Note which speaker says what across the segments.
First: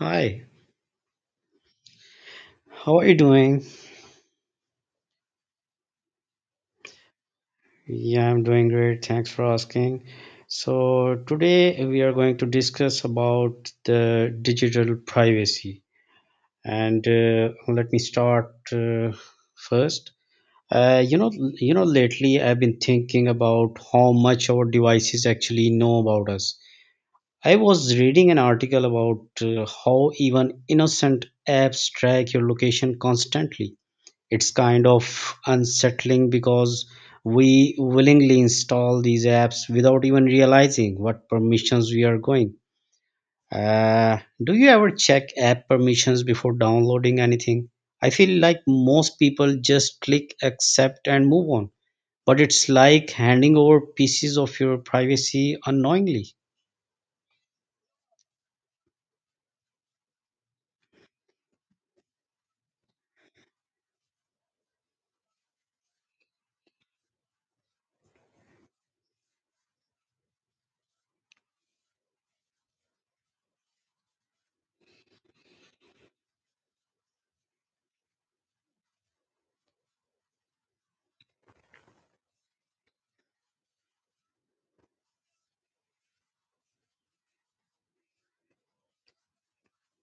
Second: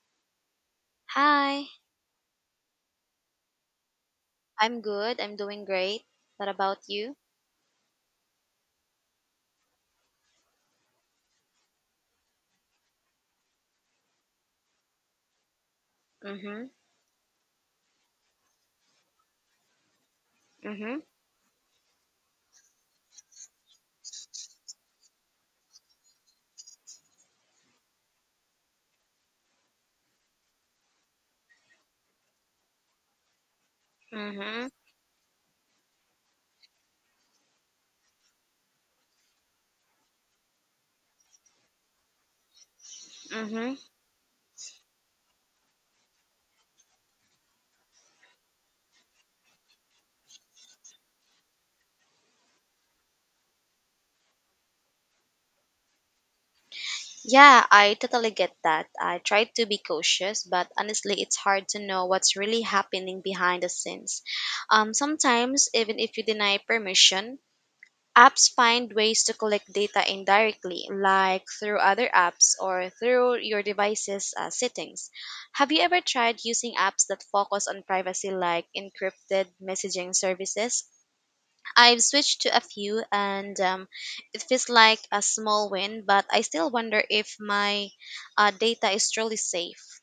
Speaker 1: Hi,
Speaker 2: Hi,
Speaker 1: how are you doing?
Speaker 2: I'm good. I'm doing great. What about you?
Speaker 1: Yeah, I'm doing great. Thanks for asking. So, today we are going to discuss about the digital privacy.
Speaker 2: Mhm.
Speaker 1: And let me start first.
Speaker 2: Mhm.
Speaker 1: Lately I've been thinking about how much our devices actually know about us. I was reading an article about how even innocent apps track your location constantly. It's
Speaker 2: Mhm.
Speaker 1: kind of unsettling because we willingly install these apps without even realizing what permissions we are going.
Speaker 2: Mhm.
Speaker 1: Do you ever check app permissions before downloading anything? I feel like most people just click accept and move on, but it's like handing over pieces of your privacy unknowingly.
Speaker 2: Yeah, I totally get that. I try to be cautious, but honestly, it's hard to know what's really happening behind the scenes. Sometimes even if you deny permission, apps find ways to collect data indirectly, like through other apps or through your device's settings. Have you ever tried using apps that focus on privacy like encrypted messaging services? I've switched to a few, and it feels like a small win, but I still wonder if my data is truly safe.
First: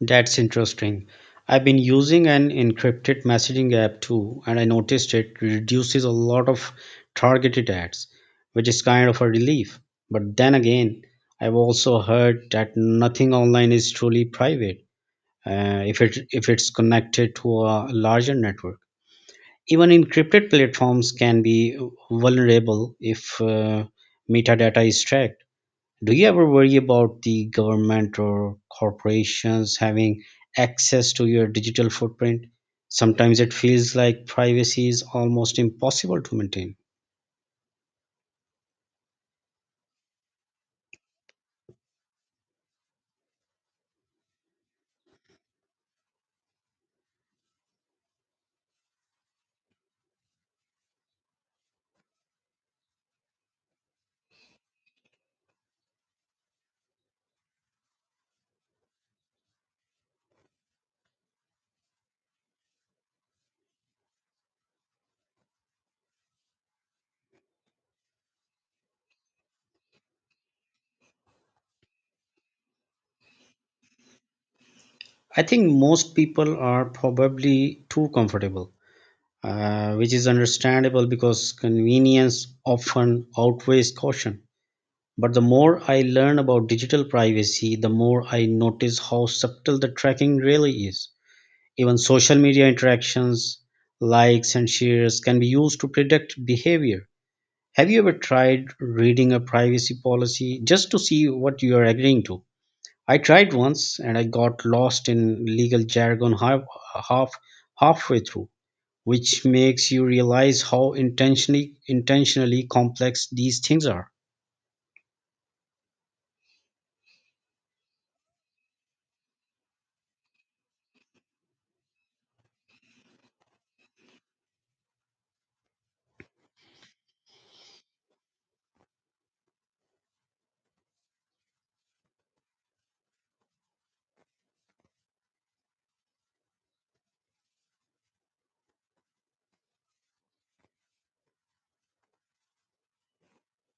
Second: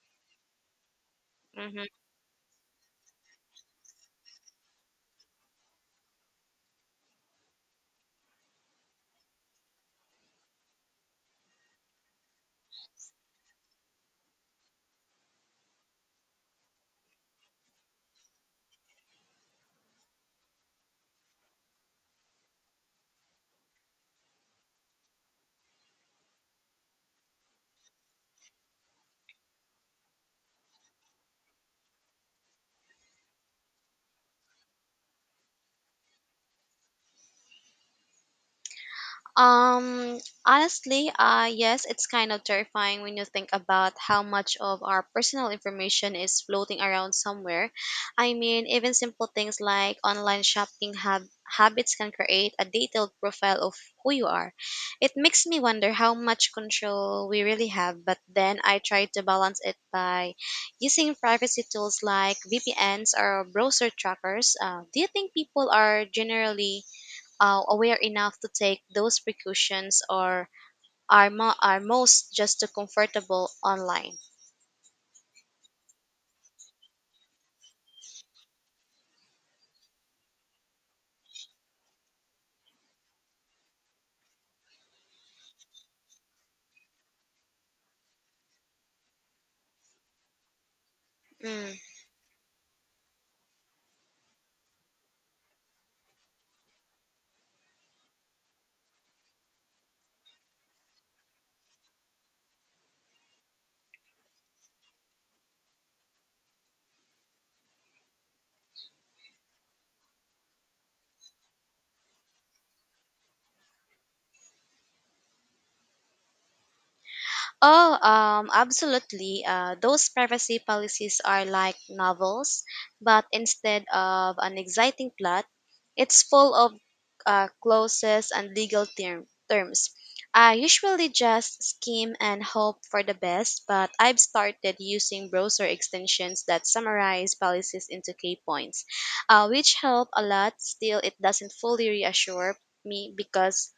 Speaker 1: That's interesting. I've been
Speaker 2: Mhm.
Speaker 1: using an encrypted messaging app too, and I noticed it reduces a lot of targeted ads, which is kind of a relief. But then again, I've also heard that nothing online is truly private if it's connected to a larger network. Even encrypted platforms can be vulnerable if metadata is tracked. Do you ever worry about the government or corporations having access to your digital footprint? Sometimes it feels like privacy is almost impossible to maintain.
Speaker 2: Um, honestly, yes, it's kind of terrifying when you think about how much of our personal information is floating around somewhere. I mean, even simple things like online shopping habits can create a detailed profile of who you are. It makes me wonder how much control we really have, but then I try to balance it by using privacy tools like VPNs or browser trackers. Do you think people are generally aware enough to take those precautions, or are most just too comfortable online?
Speaker 1: I think most people are probably too comfortable, which is understandable because convenience often outweighs caution. But the more I learn about digital privacy, the more I notice how subtle the tracking really is.
Speaker 2: Mm.
Speaker 1: Even social media interactions, likes, and shares can be used to predict behavior. Have you ever tried reading a privacy policy just to see what you are agreeing to? I tried once and I got lost in legal jargon half halfway through, which makes you realize how intentionally complex these things are.
Speaker 2: Oh, Absolutely. Those privacy policies are like novels, but instead of an exciting plot, it's full of clauses and legal terms. I usually just skim and hope for the best, but I've started using browser extensions that summarize policies into key points, which help a lot. Still, it doesn't fully reassure me because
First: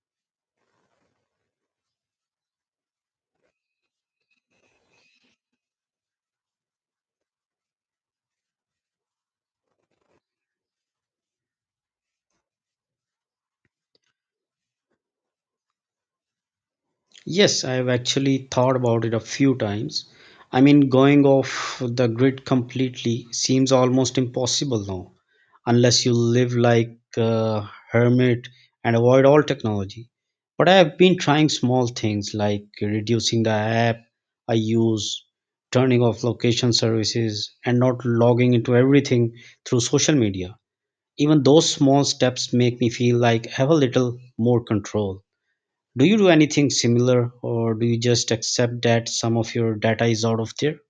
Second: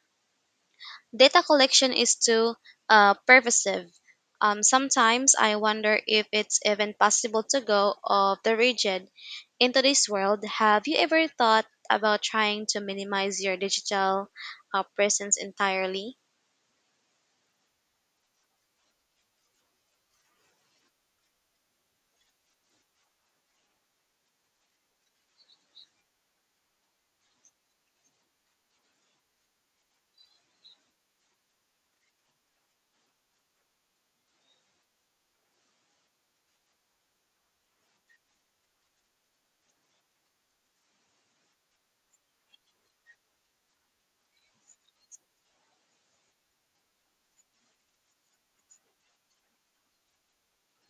Speaker 2: data collection is too pervasive. Sometimes I wonder if it's even possible to go off the rigid into this world. Have you ever thought about trying to minimize your digital presence entirely?
Speaker 1: Yes, I've actually thought about it a few times. I mean, going off the grid completely seems almost impossible now, unless you live like a hermit and avoid all technology. But I have been trying small things like reducing the app I use, turning off location services, and not logging into everything through social media. Even those small steps make me feel like I have a little more control. Do you do anything similar, or do you just accept that some of your data is out of there?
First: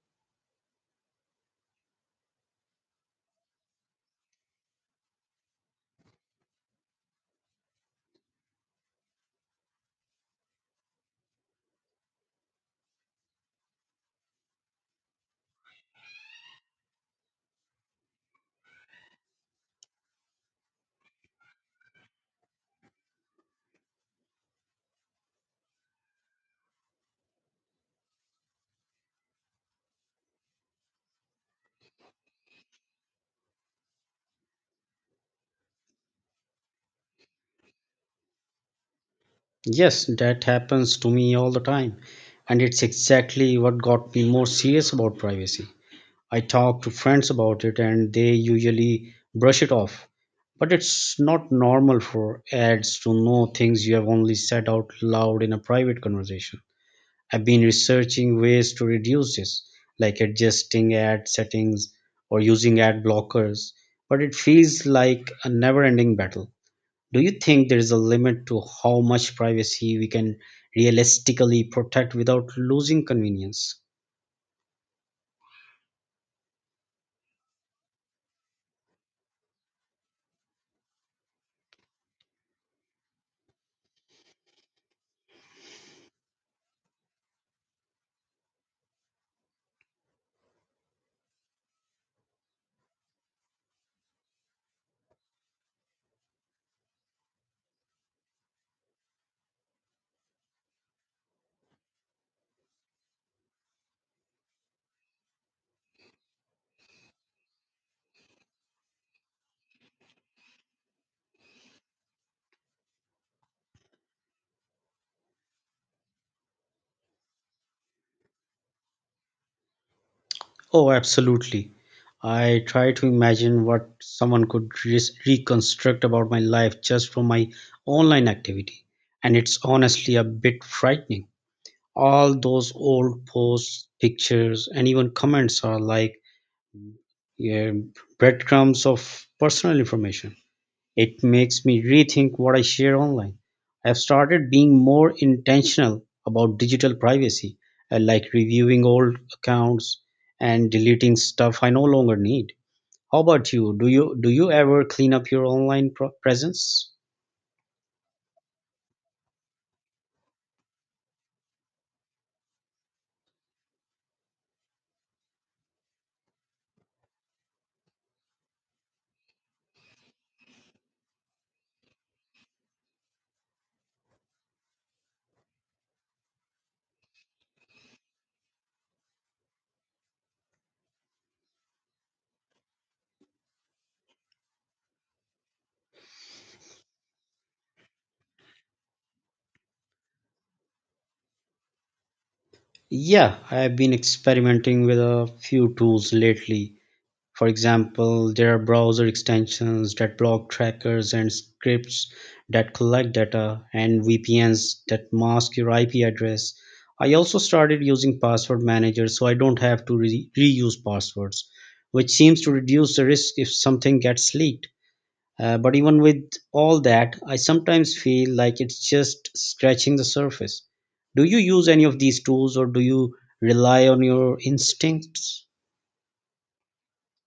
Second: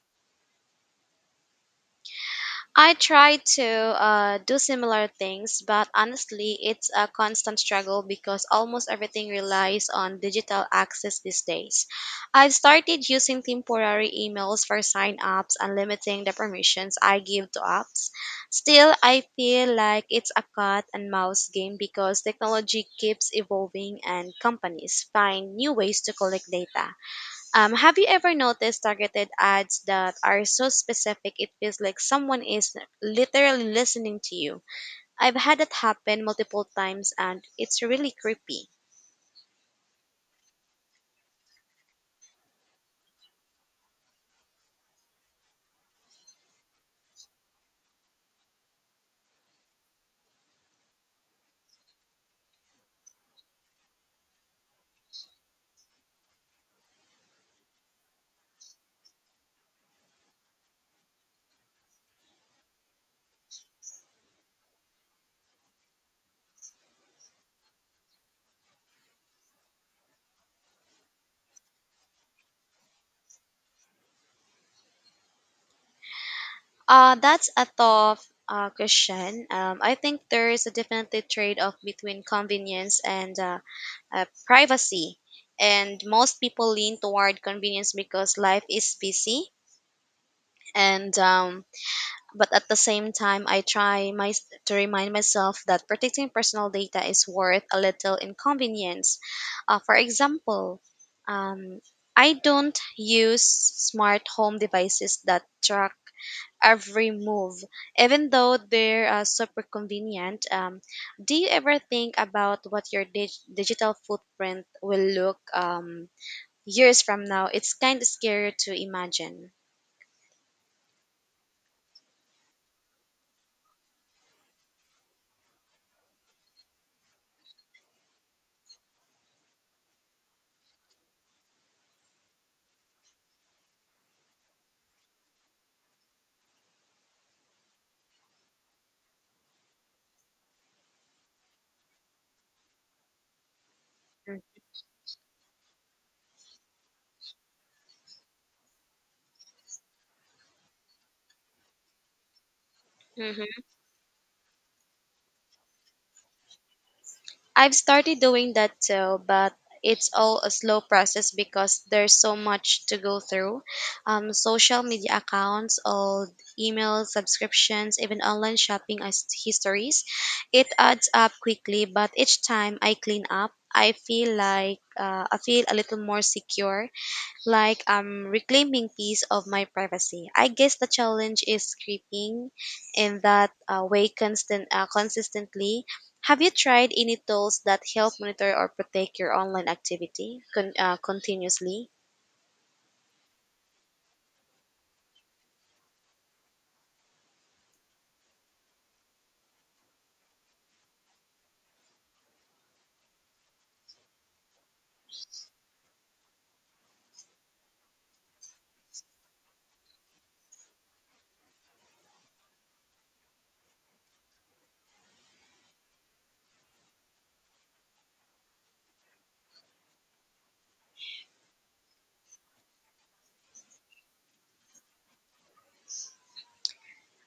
Speaker 2: I try to do similar things, but honestly, it's a constant struggle because almost everything relies on digital access these days. I've started using temporary emails for sign ups and limiting the permissions I give to apps. Still, I feel like it's a cat and mouse game because technology keeps evolving and companies find new ways to collect data. Have you ever noticed targeted ads that are so specific it feels like someone is literally listening to you? I've had that happen multiple times and it's really creepy.
Speaker 1: Yes, that happens to me all the time. And it's exactly what got me more serious about privacy. I talk to friends about it and they usually brush it off. But it's not normal for ads to know things you have only said out loud in a private conversation. I've been researching ways to reduce this, like adjusting ad settings or using ad blockers, but it feels like a never ending battle. Do you think there is a limit to how much privacy we can realistically protect without losing convenience?
Speaker 2: That's a tough question. I think there is a definitely trade off between convenience and privacy. And most people lean toward convenience because life is busy and but at the same time I try to remind myself that protecting personal data is worth a little inconvenience. For example, um, I don't use smart home devices that track every move even though they're super convenient. Do you ever think about what your digital footprint will look years from now? It's kind of scary to imagine.
Speaker 1: Oh, absolutely. I try to imagine what someone could reconstruct about my life just from my online activity, and it's honestly a bit frightening. All those old posts, pictures, and even comments are like, yeah, breadcrumbs of personal information. It makes me rethink what I share online. I've started being more intentional about digital privacy. I like reviewing old accounts and deleting stuff I no longer need. How about you? Do you ever clean up your online presence?
Speaker 2: I've started doing that too, but it's all a slow process because there's so much to go through. Social media accounts, old email subscriptions, even online shopping histories. It adds up quickly, but each time I clean up, I feel like I feel a little more secure, like I'm reclaiming piece of my privacy. I guess the challenge is creeping in that way constant consistently. Have you tried any tools that help monitor or protect your online activity continuously?
Speaker 1: Yeah, I've been experimenting with a few tools lately. For example, there are browser extensions that block trackers and scripts that collect data, and VPNs that mask your IP address. I also started using password managers so I don't have to reuse passwords, which seems to reduce the risk if something gets leaked. But even with all that, I sometimes feel like it's just scratching the surface. Do you use any of these tools, or do you rely on your instincts?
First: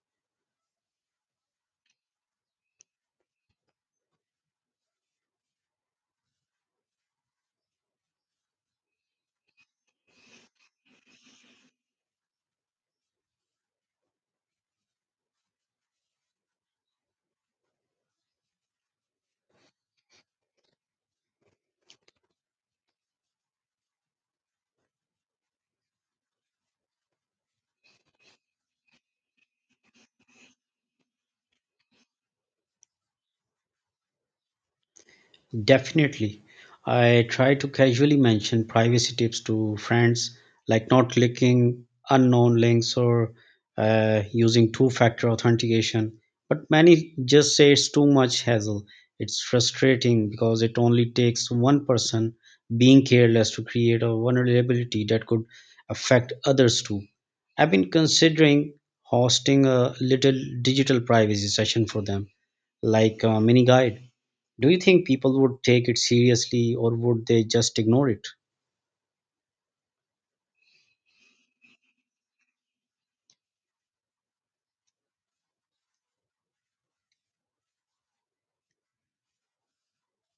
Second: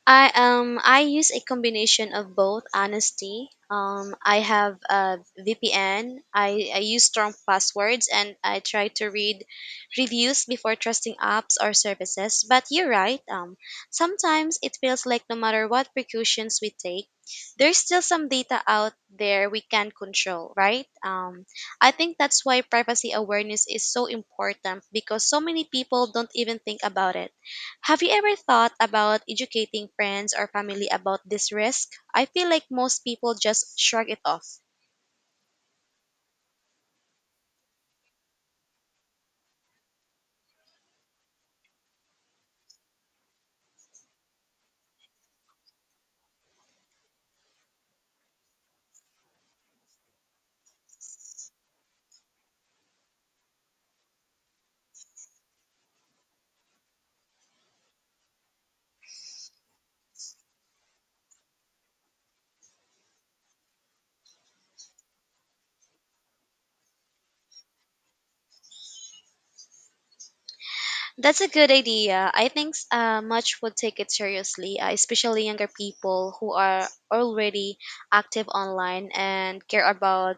Speaker 2: I use a combination of both. Honesty, I have a VPN. I use strong passwords, and I try to read reviews before trusting apps or services. But you're right. Sometimes it feels like no matter what precautions we take, there's still some data out there we can't control. Right. I think that's why privacy awareness is so important because so many people don't even think about it. Have you ever thought about educating friends or family about this risk? I feel like most people just shrug it off.
Speaker 1: Definitely. I try to casually mention privacy tips to friends, like not clicking unknown links or using two factor authentication. But many just say it's too much hassle. It's frustrating because it only takes one person being careless to create a vulnerability that could affect others too. I've been considering hosting a little digital privacy session for them, like a mini guide. Do you think people would take it seriously, or would they just ignore it?
Speaker 2: That's a good idea. I think much would take it seriously, especially younger people who are already active online and care about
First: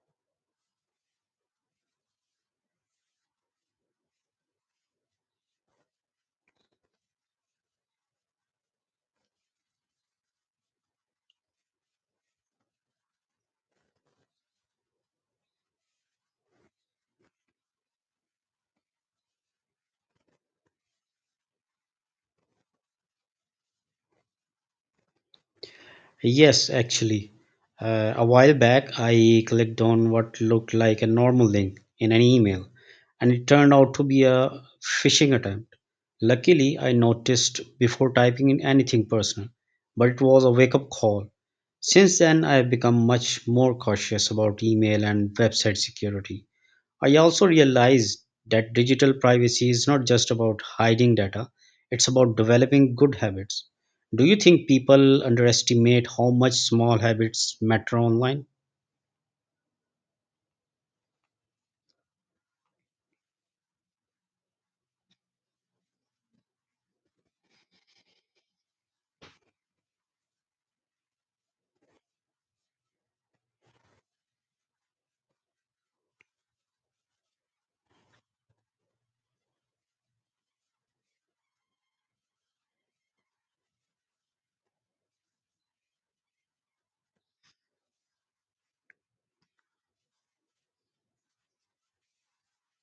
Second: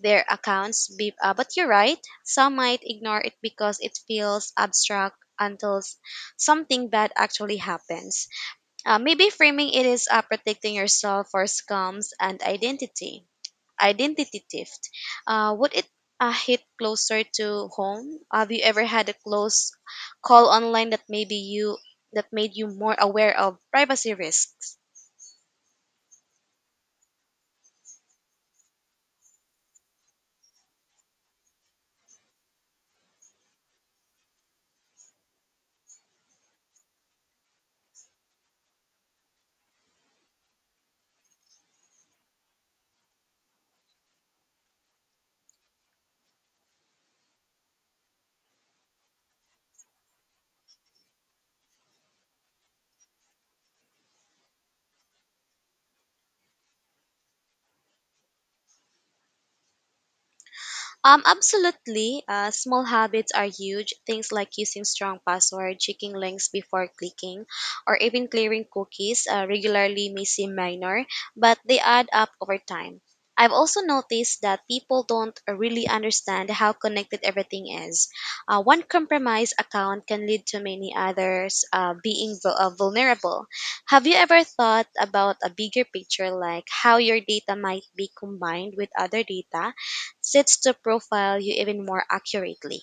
Speaker 2: their accounts. But you're right, some might ignore it because it feels abstract until something bad actually happens. Maybe framing it is protecting yourself for scams and identity. Identity theft. Would it hit closer to home? Have you ever had a close call online that maybe you that made you more aware of privacy risks?
Speaker 1: Yes, actually. A while back, I clicked on what looked like a normal link in an email, and it turned out to be a phishing attempt. Luckily, I noticed before typing in anything personal, but it was a wake up call. Since then, I have become much more cautious about email and website security. I also realized that digital privacy is not just about hiding data, it's about developing good habits. Do you think people underestimate how much small habits matter online?
Speaker 2: Absolutely. Small habits are huge. Things like using strong password, checking links before clicking, or even clearing cookies regularly may seem minor, but they add up over time. I've also noticed that people don't really understand how connected everything is. One compromised account can lead to many others being vulnerable. Have you ever thought about a bigger picture, like how your data might be combined with other data sits to profile you even more accurately?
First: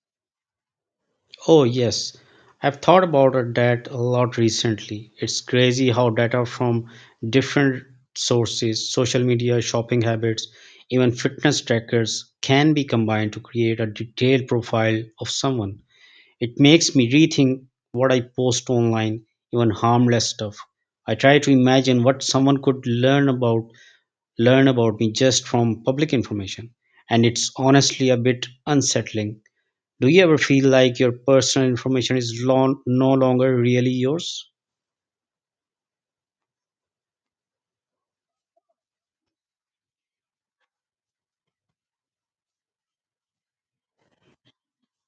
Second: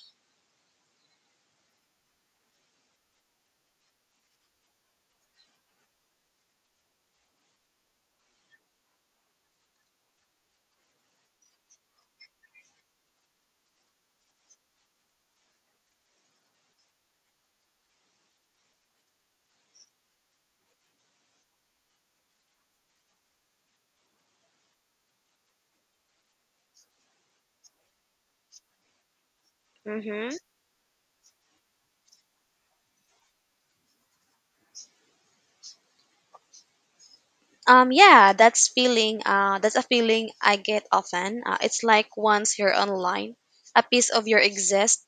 Speaker 1: Oh, yes. I've thought about it that a lot recently. It's crazy how data from different sources, social media, shopping habits, even fitness trackers, can be combined to create a detailed profile of someone. It makes me rethink what I post online, even harmless stuff. I try to imagine what someone could learn about me just from public information, and it's honestly a bit unsettling. Do you
Speaker 2: Mm-hmm.
Speaker 1: ever feel like your personal information is no longer really yours?
Speaker 2: Yeah, that's feeling. That's a feeling I get often. It's like once you're online, a piece of your exists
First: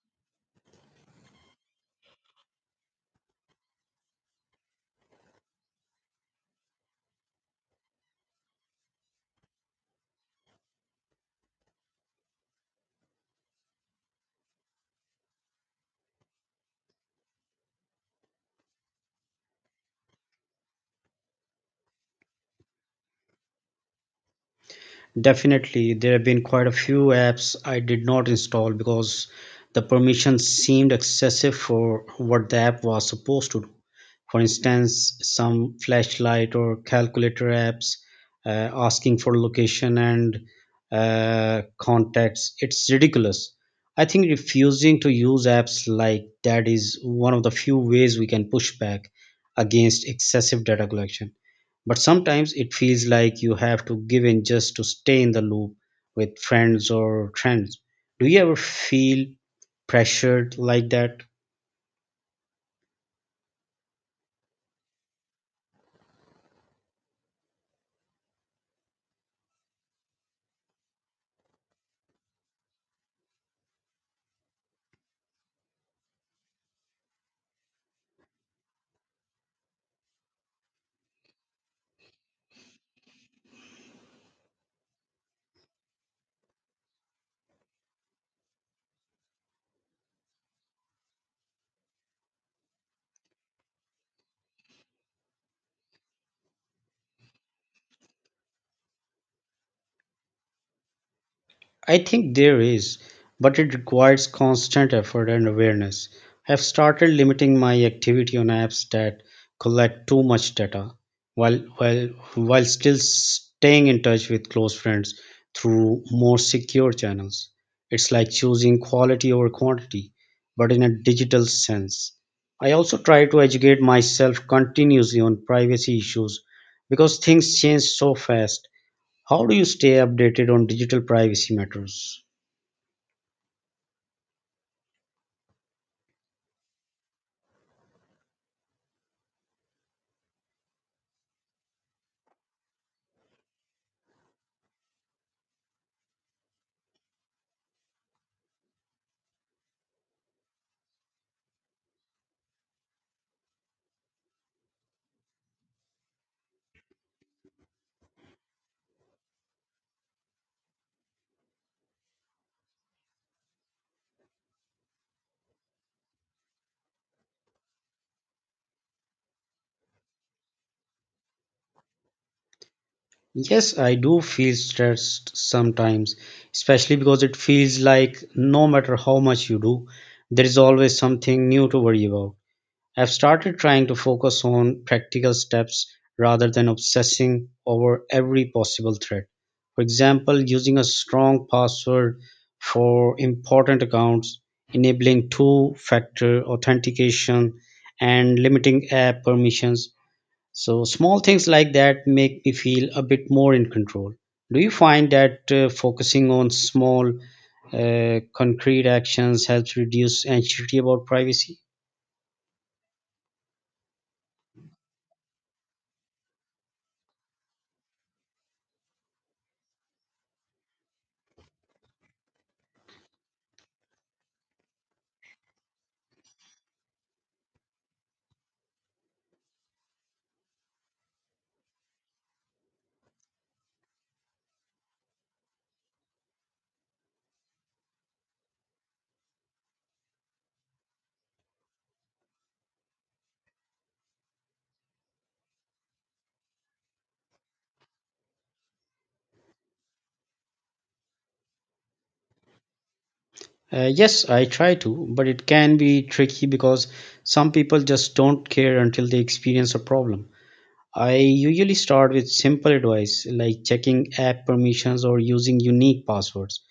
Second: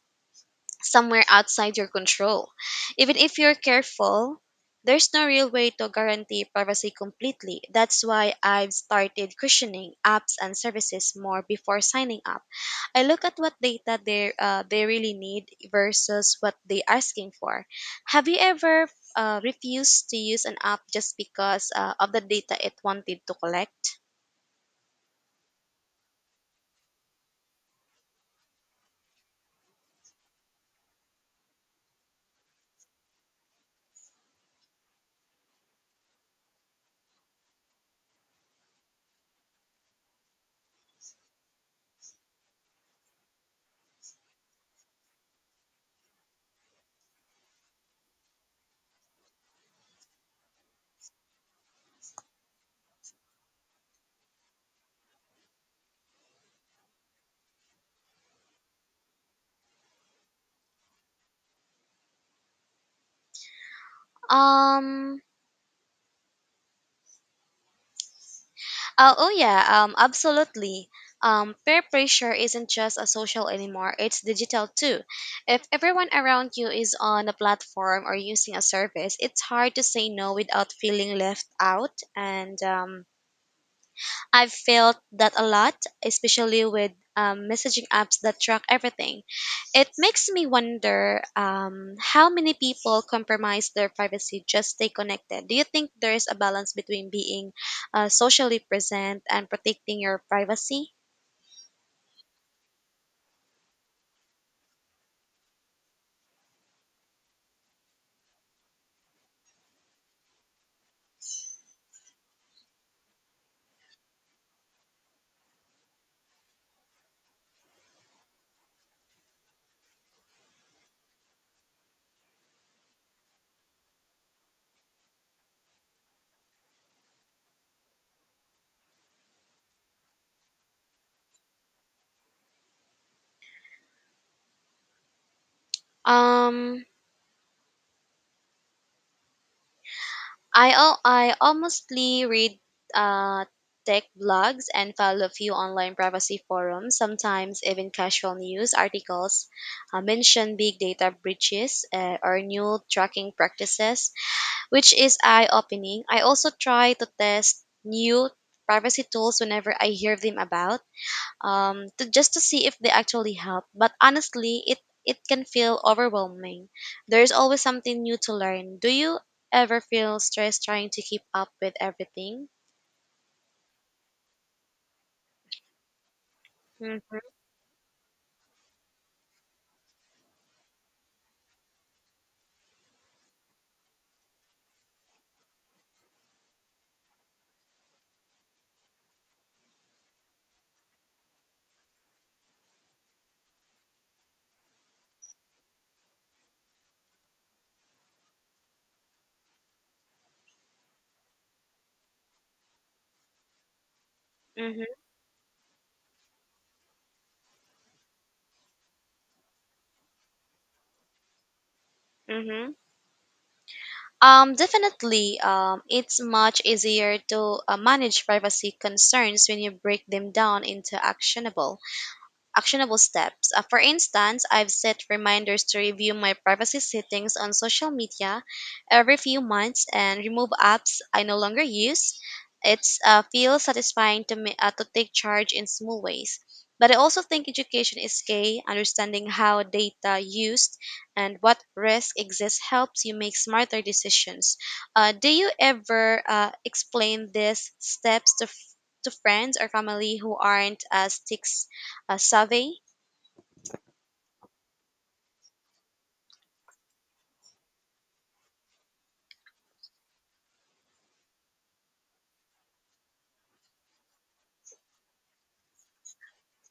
Speaker 2: somewhere outside your control. Even if you're careful, there's no real way to guarantee privacy completely. That's why I've started questioning apps and services more before signing up. I look at what data they really need versus what they're asking for. Have you ever refused to use an app just because of the data it wanted to collect?
Speaker 1: Definitely, there have been quite a few apps I did not install because the permissions seemed excessive for what the app was supposed to do. For instance, some flashlight or calculator apps asking for location and contacts. It's ridiculous. I think refusing to use apps like that is one of the few ways we can push back against excessive data collection. But sometimes it feels like you have to give in just to stay in the loop with friends or trends. Do you ever feel pressured like that?
Speaker 2: Um. Oh yeah. Absolutely. Peer pressure isn't just a social anymore. It's digital too. If everyone around you is on a platform or using a service, it's hard to say no without feeling left out. And I've felt that a lot, especially with messaging apps that track everything. It makes me wonder how many people compromise their privacy just stay connected. Do you think there is a balance between being socially present and protecting your privacy?
Speaker 1: I think there is, but it requires constant effort and awareness. I've started limiting my activity on apps that collect too much data while while while still staying in touch with close friends through more secure channels. It's like choosing quality over quantity, but in a digital sense. I also try to educate myself continuously on privacy issues because things change so fast. How do you stay updated on digital privacy matters?
Speaker 2: Um, I honestly read uh, tech blogs and follow a few online privacy forums. Sometimes even casual news articles mention big data breaches or new tracking practices, which is eye opening. I also try to test new privacy tools whenever I hear them about, to just to see if they actually help. But honestly, it can feel overwhelming. There is always something new to learn. Do you ever feel stressed trying to keep up with everything?
Speaker 1: Yes, I do feel stressed sometimes, especially
Speaker 2: Mm-hmm,
Speaker 1: because it feels like no matter how much you do, there is always something new to worry about. I've started trying to focus on practical steps rather than obsessing over every possible threat. For example, using a strong password for important accounts, enabling two factor authentication, and limiting app permissions. So small things like that make me feel a bit more in control. Do you
Speaker 2: mm-hmm,
Speaker 1: find that focusing on small, concrete actions helps reduce anxiety about privacy?
Speaker 2: mm-hmm. Definitely. It's much easier to manage privacy concerns when you break them down into actionable steps. For instance, I've set reminders to review my privacy settings on social media every few months and remove apps I no longer use. It's feels satisfying to me to take charge in small ways. But I also think education is key. Understanding how data used and what risk exists helps you make smarter decisions. Do you ever explain these steps to, to friends or family who aren't as tech a survey.
Speaker 1: Yes, I try to, but it can be tricky because some people just don't care until they experience a problem. I usually start with simple advice like checking app permissions or using unique passwords.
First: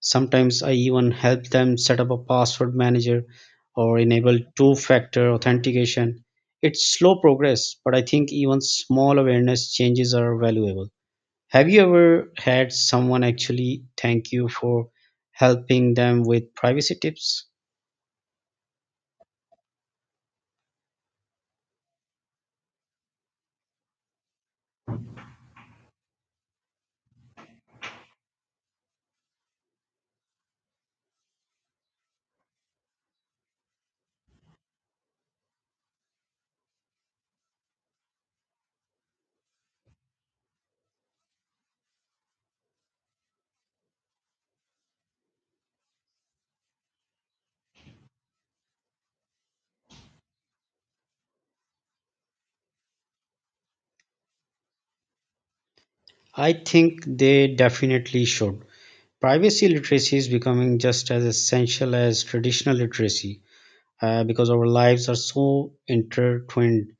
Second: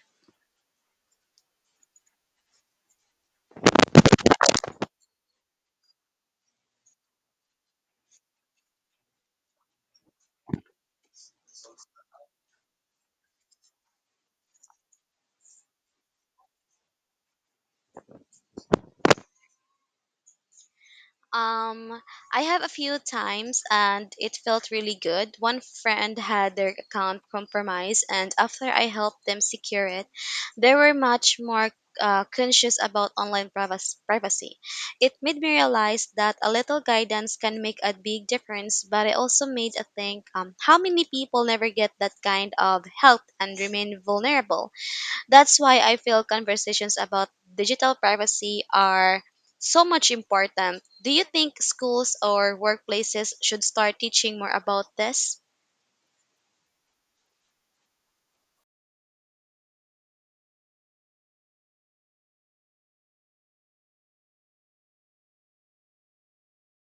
Speaker 1: Sometimes I even help them set up a password manager or enable two factor authentication. It's slow progress, but I think even small awareness changes are valuable. Have you ever had someone actually thank you for helping them with privacy tips?
Speaker 2: Um, I have a few times and it felt really good. One friend had their account compromised, and after I helped them secure it, they were much more conscious about online privacy. It made me realize that a little guidance can make a big difference, but it also made me think how many people never get that kind of help and remain vulnerable. That's why I feel conversations about digital privacy are so much important. Do you think schools or workplaces should start teaching more about this?
Speaker 1: I think they definitely should. Privacy literacy is becoming just as essential as traditional literacy because our lives are so intertwined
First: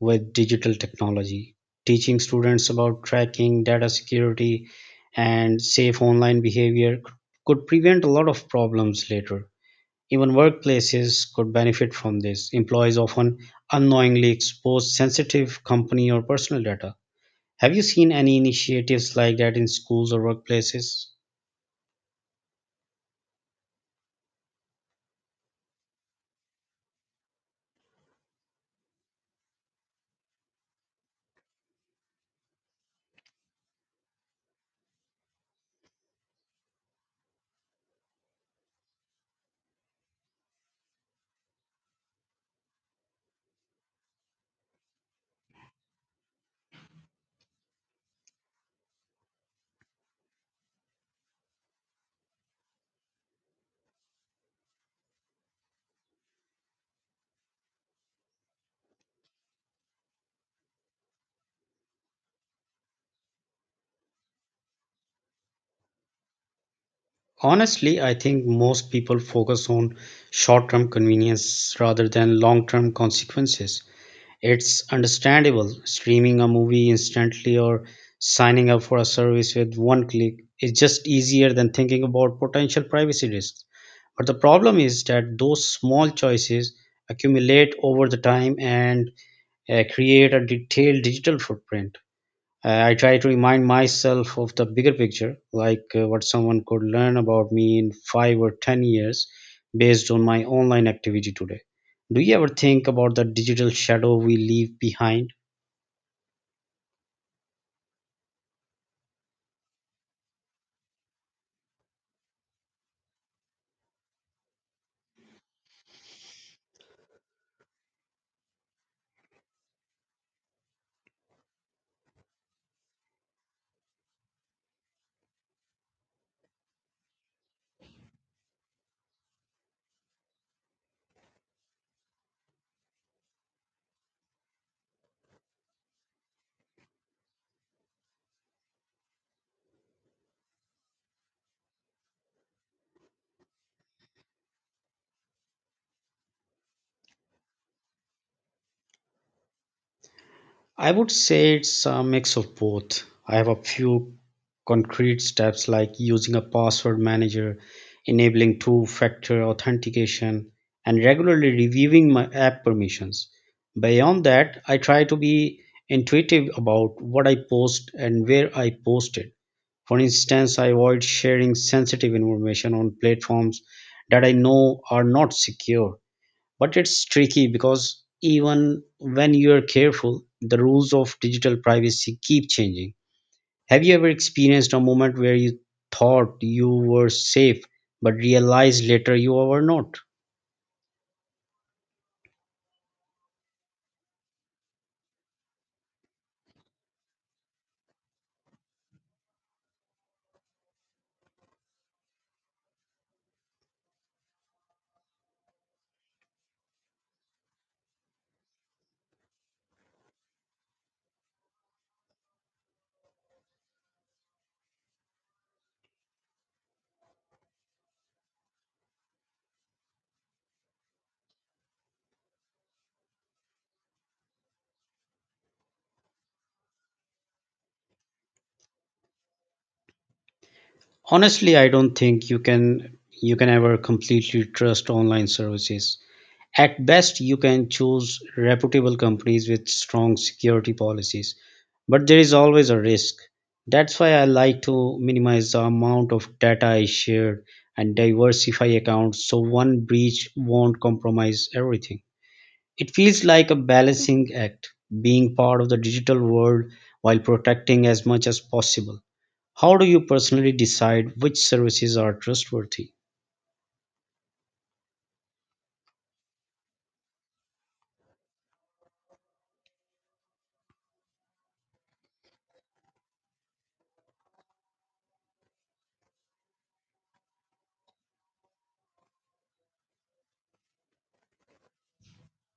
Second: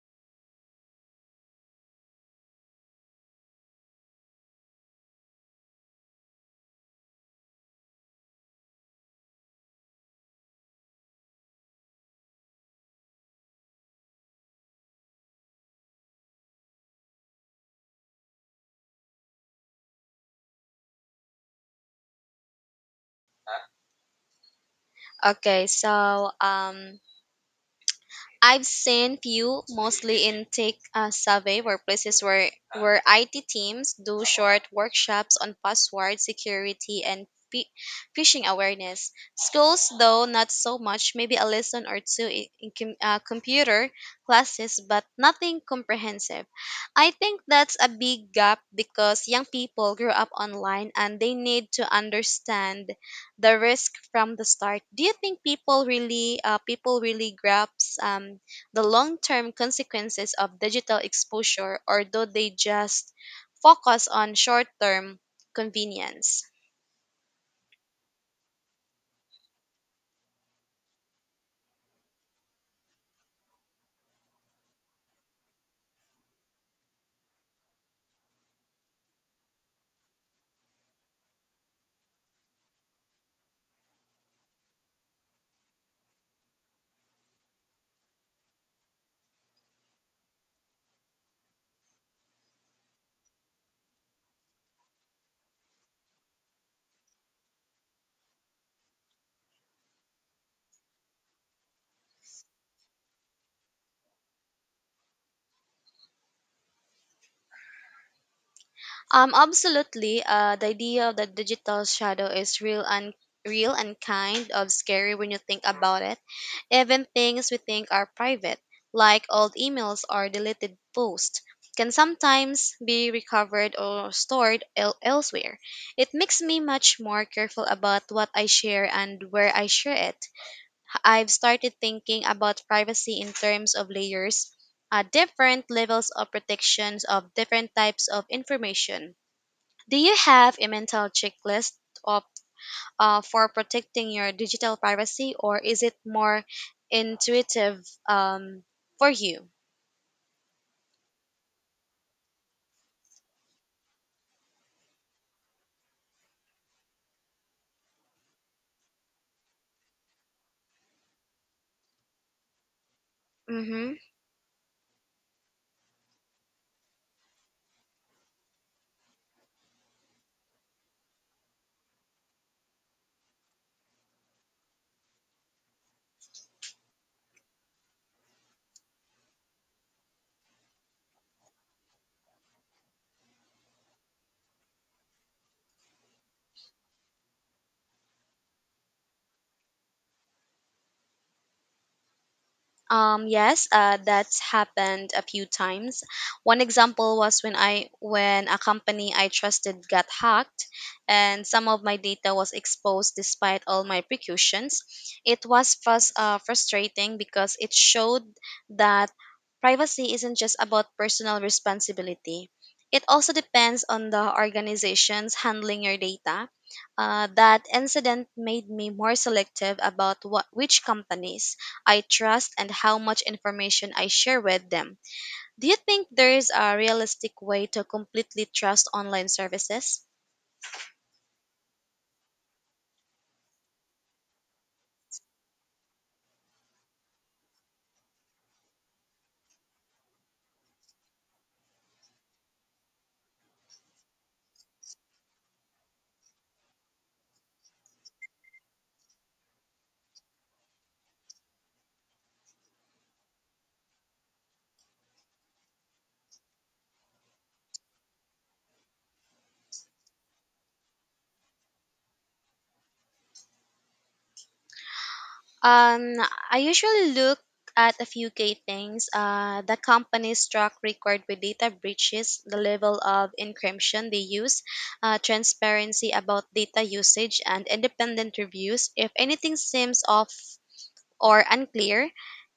Speaker 1: with digital technology. Teaching students about tracking, data security, and safe online behavior could prevent a lot of problems later. Even workplaces could benefit from this. Employees often unknowingly expose sensitive company or personal data. Have you seen any initiatives like that in schools or workplaces?
Speaker 2: Okay, so I've seen few, mostly in tech survey workplaces where IT teams do short workshops on password security and phishing awareness. Schools, though not so much, maybe a lesson or two in computer classes, but nothing comprehensive. I think that's a big gap because young people grew up online and they need to understand the risk from the start. Do you think people really grasp um, the long term consequences of digital exposure, or do they just focus on short term convenience?
Speaker 1: Honestly, I think most people focus on short term convenience rather than long term consequences. It's understandable. Streaming a movie instantly or signing up for a service with one click is just easier than thinking about potential privacy risks. But the problem is that those small choices accumulate over the time and create a detailed digital footprint. I try to remind myself of the bigger picture, like what someone could learn about me in 5 or 10 years based on my online activity today. Do you ever think about the digital shadow we leave behind?
Speaker 2: Absolutely. The idea of the digital shadow is real and kind of scary when you think about it. Even things we think are private, like old emails or deleted posts, can sometimes be recovered or stored elsewhere. It makes me much more careful about what I share and where I share it. I've started thinking about privacy in terms of layers, different levels of protections of different types of information. Do you have a mental checklist of, for protecting your digital privacy, or is it more intuitive um, for you?
Speaker 1: I would say it's a mix of both. I have a few concrete steps like using a password manager, enabling two factor authentication, and regularly reviewing my app permissions.
Speaker 2: Mm-hmm.
Speaker 1: Beyond that, I try to be intuitive about what I post and where I post it. For instance, I avoid sharing sensitive information on platforms that I know are not secure, but it's tricky because even when you're careful, the rules of digital privacy keep changing. Have you ever experienced a moment where you thought you were safe but realized later you were not?
Speaker 2: Yes, that's happened a few times. One example was when a company I trusted got hacked, and some of my data was exposed despite all my precautions. It was frustrating because it showed that privacy isn't just about personal responsibility. It also depends on the organizations handling your data. That incident made me more selective about what which companies I trust and how much information I share with them. Do you think there's a realistic way to completely trust online services?
Speaker 1: Honestly, I don't think you can ever completely trust online services. At best, you can choose reputable companies with strong security policies, but there is always a risk. That's why I like to minimize the amount of data I share and diversify accounts so one breach won't compromise everything. It feels like a balancing act, being part of the digital world while protecting as much as possible. How do you personally decide which services are trustworthy?
Speaker 2: Um, I usually look at a few key things. The company's track record with data breaches, the level of encryption they use, transparency about data usage, and independent reviews. If anything seems off or unclear,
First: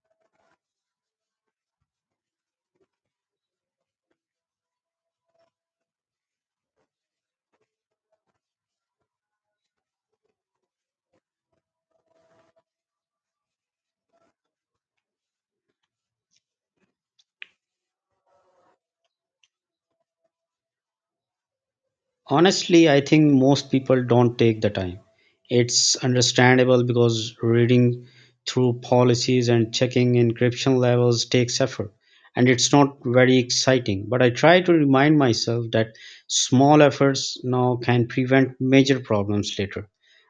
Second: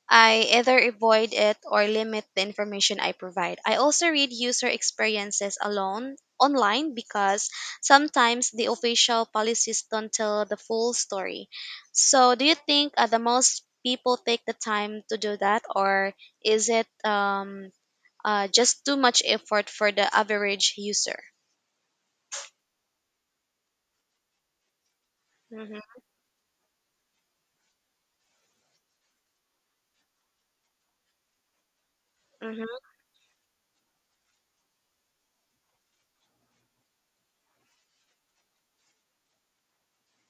Speaker 2: I either avoid it or limit the information I provide. I also read user experiences alone online because sometimes the official policies don't tell the full story. So, do you think the most people take the time to do that, or is it just too much effort for the average user?
Speaker 1: Honestly, I think most people don't take the time. It's
Speaker 2: Hmm
Speaker 1: understandable because reading through policies and checking encryption levels takes effort, and it's
Speaker 2: hmm
Speaker 1: not very exciting. But I try to remind myself that small efforts now can prevent major problems later,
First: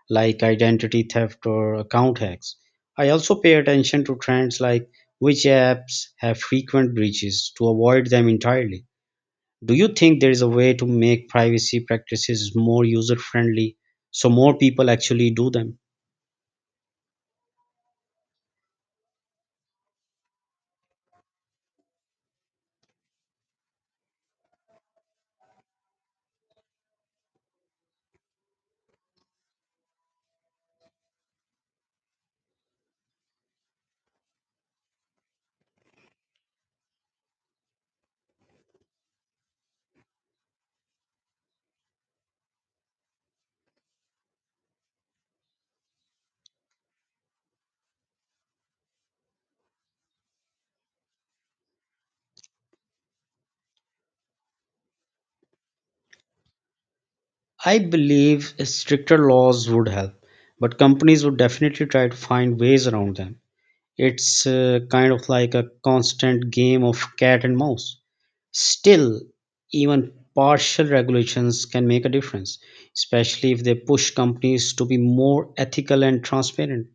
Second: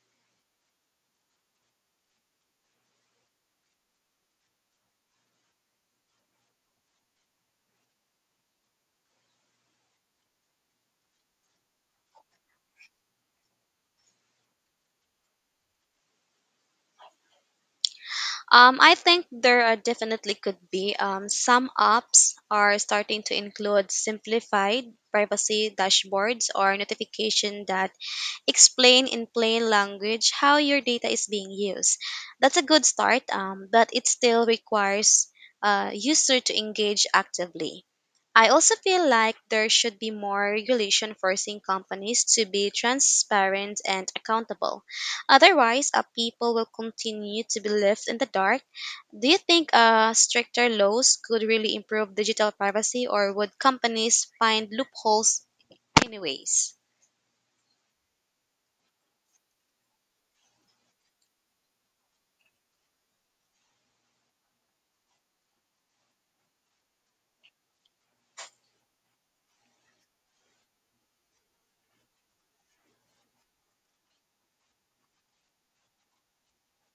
Speaker 1: like identity theft or account hacks. I also pay attention to trends like which apps have frequent breaches to avoid them entirely. Do you think there is a way to make privacy practices more user friendly so more people actually do them?
Speaker 2: I think there are definitely could be some apps are starting to include simplified privacy dashboards or notification that explain in plain language how your data is being used. That's a good start, but it still requires a user to engage actively. I also feel like there should be more regulation forcing companies to be transparent and accountable. Otherwise, people will continue to be left in the dark. Do you think stricter laws could really improve digital privacy, or would companies find loopholes anyways?
Speaker 1: I believe stricter laws would help, but companies would definitely try to find ways around them. It's kind of like a constant game of cat and mouse. Still, even partial regulations can make a difference, especially if they push companies to be more ethical and transparent.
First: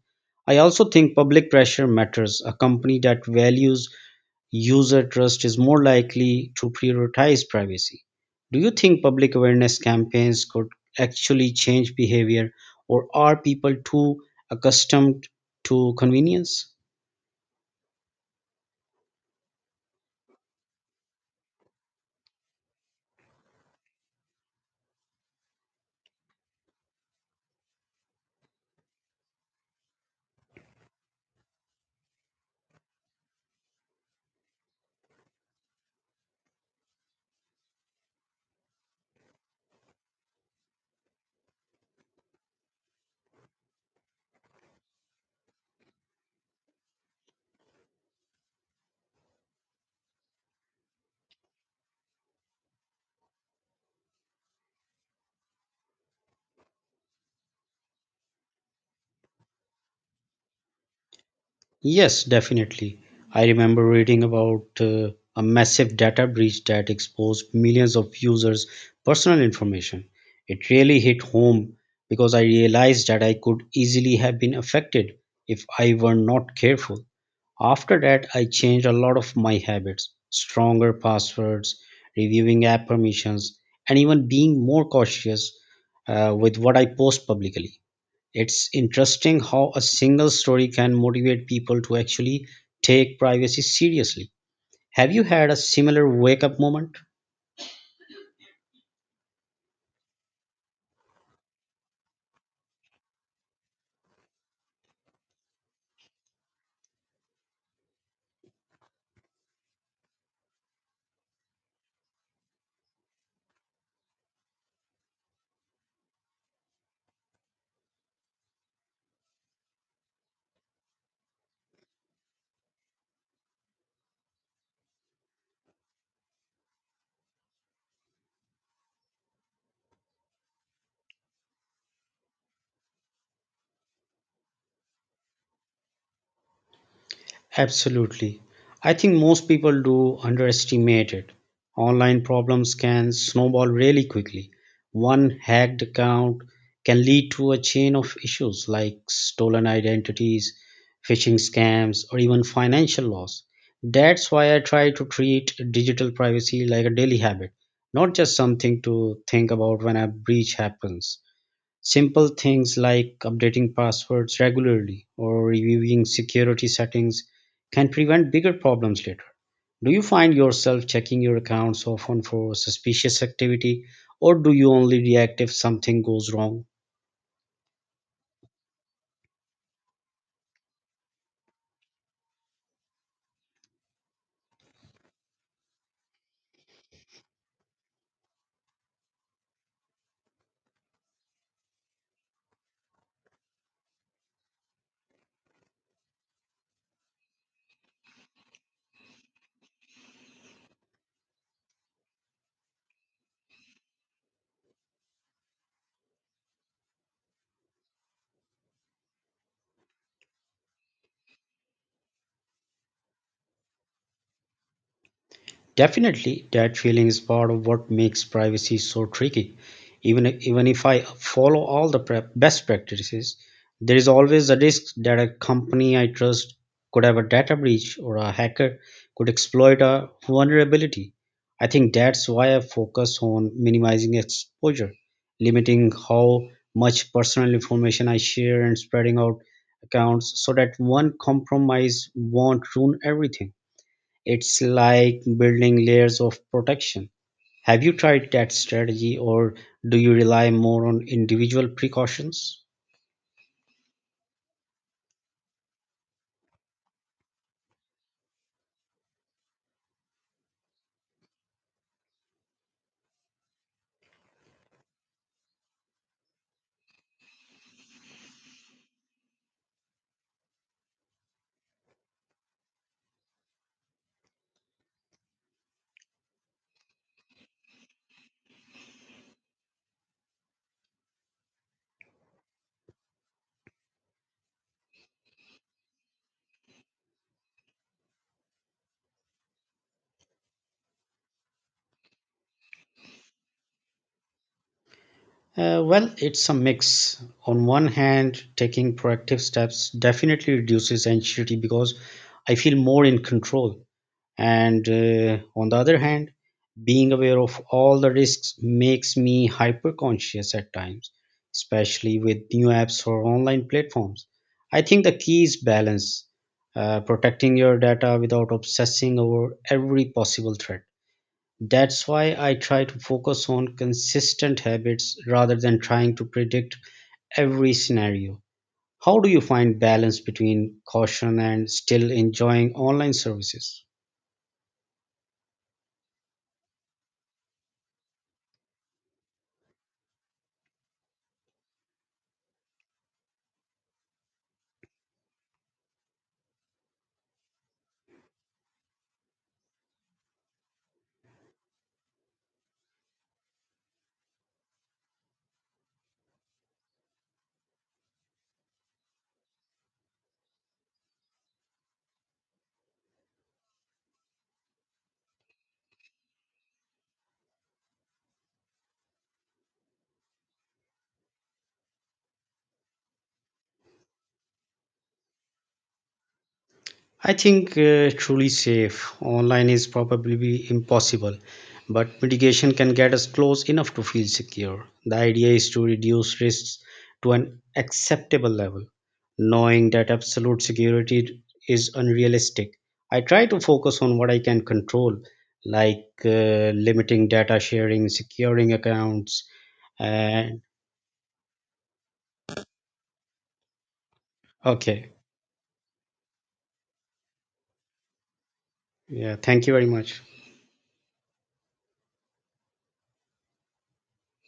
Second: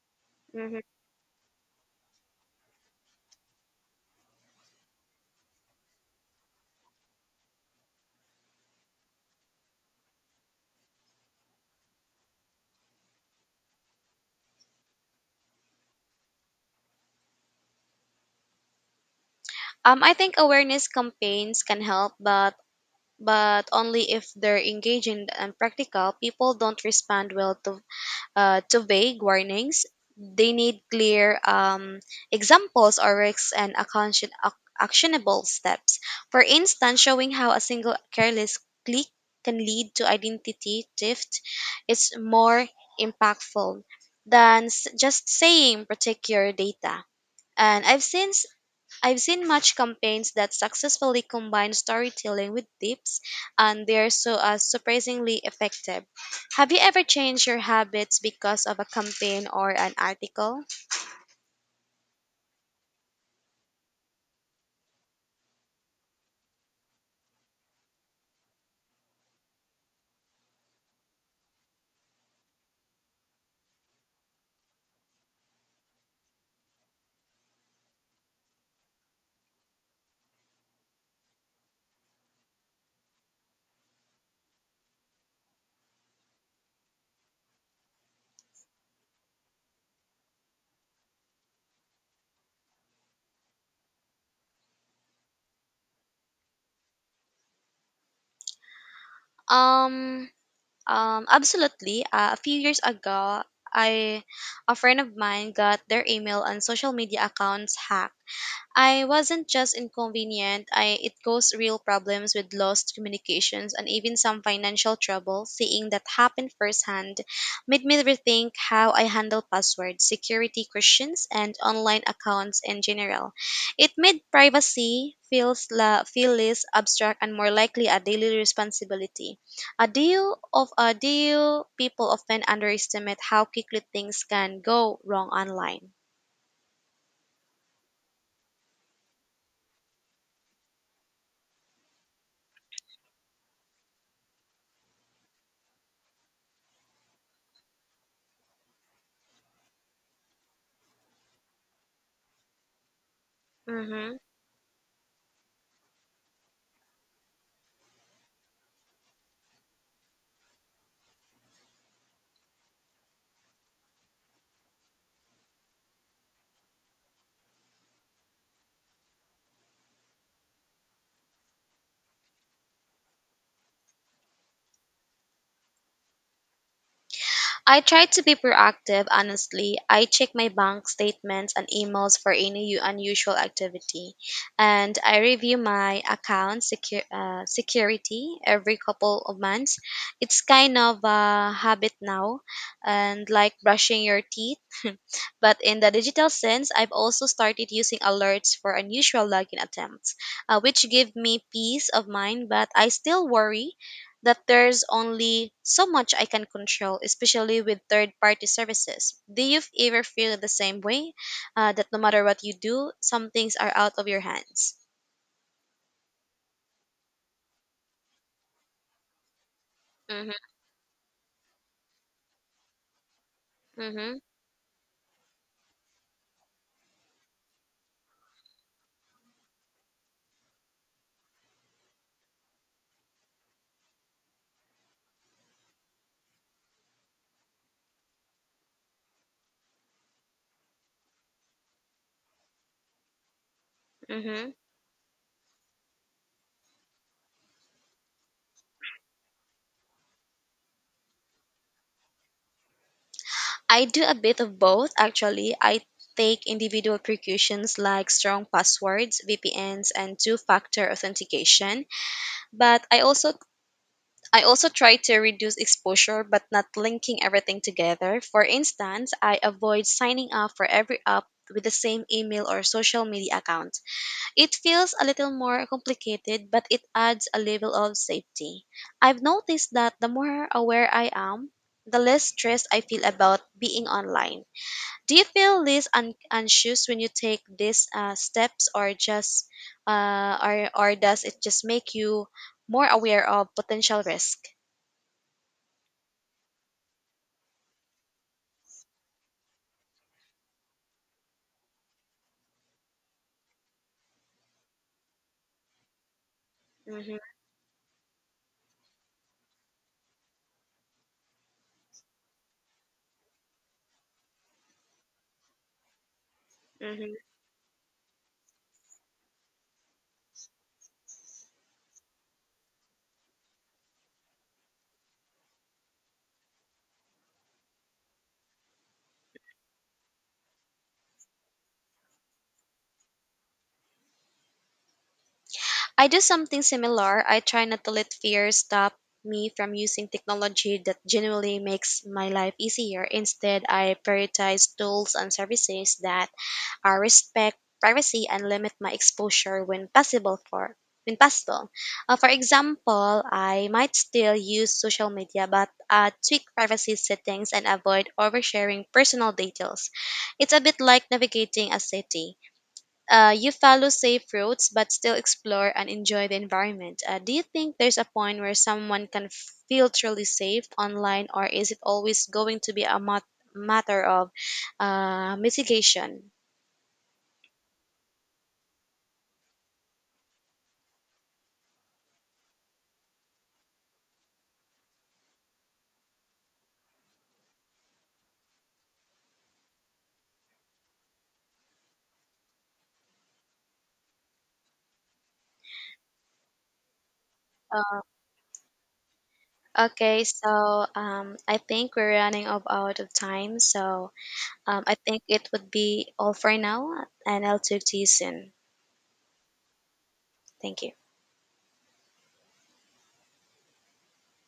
Speaker 1: I also think public pressure matters. A company that values user trust is more likely to prioritize privacy. Do you think public awareness campaigns could actually change behavior, or are people too accustomed to convenience?
Speaker 2: I think awareness campaigns can help, but only if they're engaging and practical. People don't respond well to vague warnings. They need clear examples or risks and actionable steps. For instance, showing how a single careless click can lead to identity theft is more impactful than just saying protect your data. And I've seen much campaigns that successfully combine storytelling with tips, and they're so surprisingly effective. Have you ever changed your habits because of a campaign or an article?
Speaker 1: Yes, definitely. I remember reading about a massive data breach that exposed millions of users' personal information. It really hit home because I realized that I could easily have been affected if I were not careful. After that, I changed a lot of my habits stronger passwords, reviewing app permissions, and even being more cautious with what I post publicly. It's interesting how a single story can motivate people to actually take privacy seriously. Have you had a similar wake up moment?
Speaker 2: Um, Absolutely. A few years ago, I a friend of mine got their email and social media accounts hacked. I wasn't just inconvenient, I it caused real problems with lost communications and even some financial trouble. Seeing that happen firsthand made me rethink how I handle passwords, security questions, and online accounts in general. It made privacy feel less abstract and more likely a daily responsibility. A deal of a deal People often underestimate how quickly things can go wrong online.
Speaker 1: Absolutely. I think most people do underestimate it. Online problems can snowball really quickly. One hacked account can lead to a chain of issues like stolen identities, phishing scams, or even financial loss.
Speaker 2: Mm-hmm.
Speaker 1: That's why I try to treat digital privacy like a daily habit, not just something to think about when a breach happens. Simple things like updating passwords regularly or reviewing security settings can prevent bigger problems later. Do you find yourself checking your accounts often for suspicious activity, or do you only react if something goes wrong?
Speaker 2: I try to be proactive, honestly. I check my bank statements and emails for any unusual activity. And I review my account security every couple of months. It's kind of a habit now, and like brushing your teeth. But in the digital sense, I've also started using alerts for unusual login attempts, which give me peace of mind, but I still worry that there's only so much I can control, especially with third party services. Do you ever feel the same way? That no matter what you do, some things are out of your hands?
Speaker 1: Definitely, that feeling is part of what makes privacy so tricky. Even
Speaker 2: Mm-hmm,
Speaker 1: even if I follow all the best practices, there is
Speaker 2: mm-hmm,
Speaker 1: always a risk that a company I trust could have a data breach or a hacker could exploit a vulnerability. I think that's why I focus on minimizing exposure, limiting how much personal information I share and spreading out accounts so that one compromise won't ruin everything.
Speaker 2: mm-hmm.
Speaker 1: It's like building layers of protection. Have you tried that strategy or do you rely more on individual precautions?
Speaker 2: I do a bit of both actually. I take individual precautions like strong passwords, VPNs, and two factor authentication. But I also try to reduce exposure but not linking everything together. For instance, I avoid signing up for every app with the same email or social media account. It feels a little more complicated, but it adds a level of safety. I've noticed that the more aware I am, the less stressed I feel about being online. Do you feel anxious when you take these steps, or does it just make you more aware of potential risk?
Speaker 1: Well, it's a mix. On one hand, taking proactive steps definitely reduces anxiety because I feel more in control. And on the other hand, being
Speaker 2: Hmm
Speaker 1: aware of all the risks makes me hyper conscious at times, especially with new apps or online platforms. I think the key is balance,
Speaker 2: hmm
Speaker 1: protecting your data without obsessing over every possible threat. That's why I try to focus on consistent habits rather than trying to predict every scenario. How do you find balance between caution and still enjoying online services?
Speaker 2: I do something similar. I try not to let fear stop me from using technology that genuinely makes my life easier. Instead, I prioritize tools and services that I respect privacy and limit my exposure when possible. For example, I might still use social media but tweak privacy settings and avoid oversharing personal details. It's a bit like navigating a city. You follow safe routes but still explore and enjoy the environment. Do you think there's a point where someone can feel truly safe online or is it always going to be a matter of mitigation?
Speaker 1: I think truly safe online is probably be impossible, but mitigation can get us close enough to feel secure. The idea is to reduce risks to an acceptable level, knowing that absolute security is unrealistic. I try to focus on what I can control, like limiting data
Speaker 2: Uh,
Speaker 1: sharing, securing accounts,
Speaker 2: Okay,
Speaker 1: and
Speaker 2: so I think we're running up out of time, so I
Speaker 1: okay,
Speaker 2: think it would be all for now, and I'll talk to you soon.
Speaker 1: yeah, thank you very much.
Speaker 2: Thank you.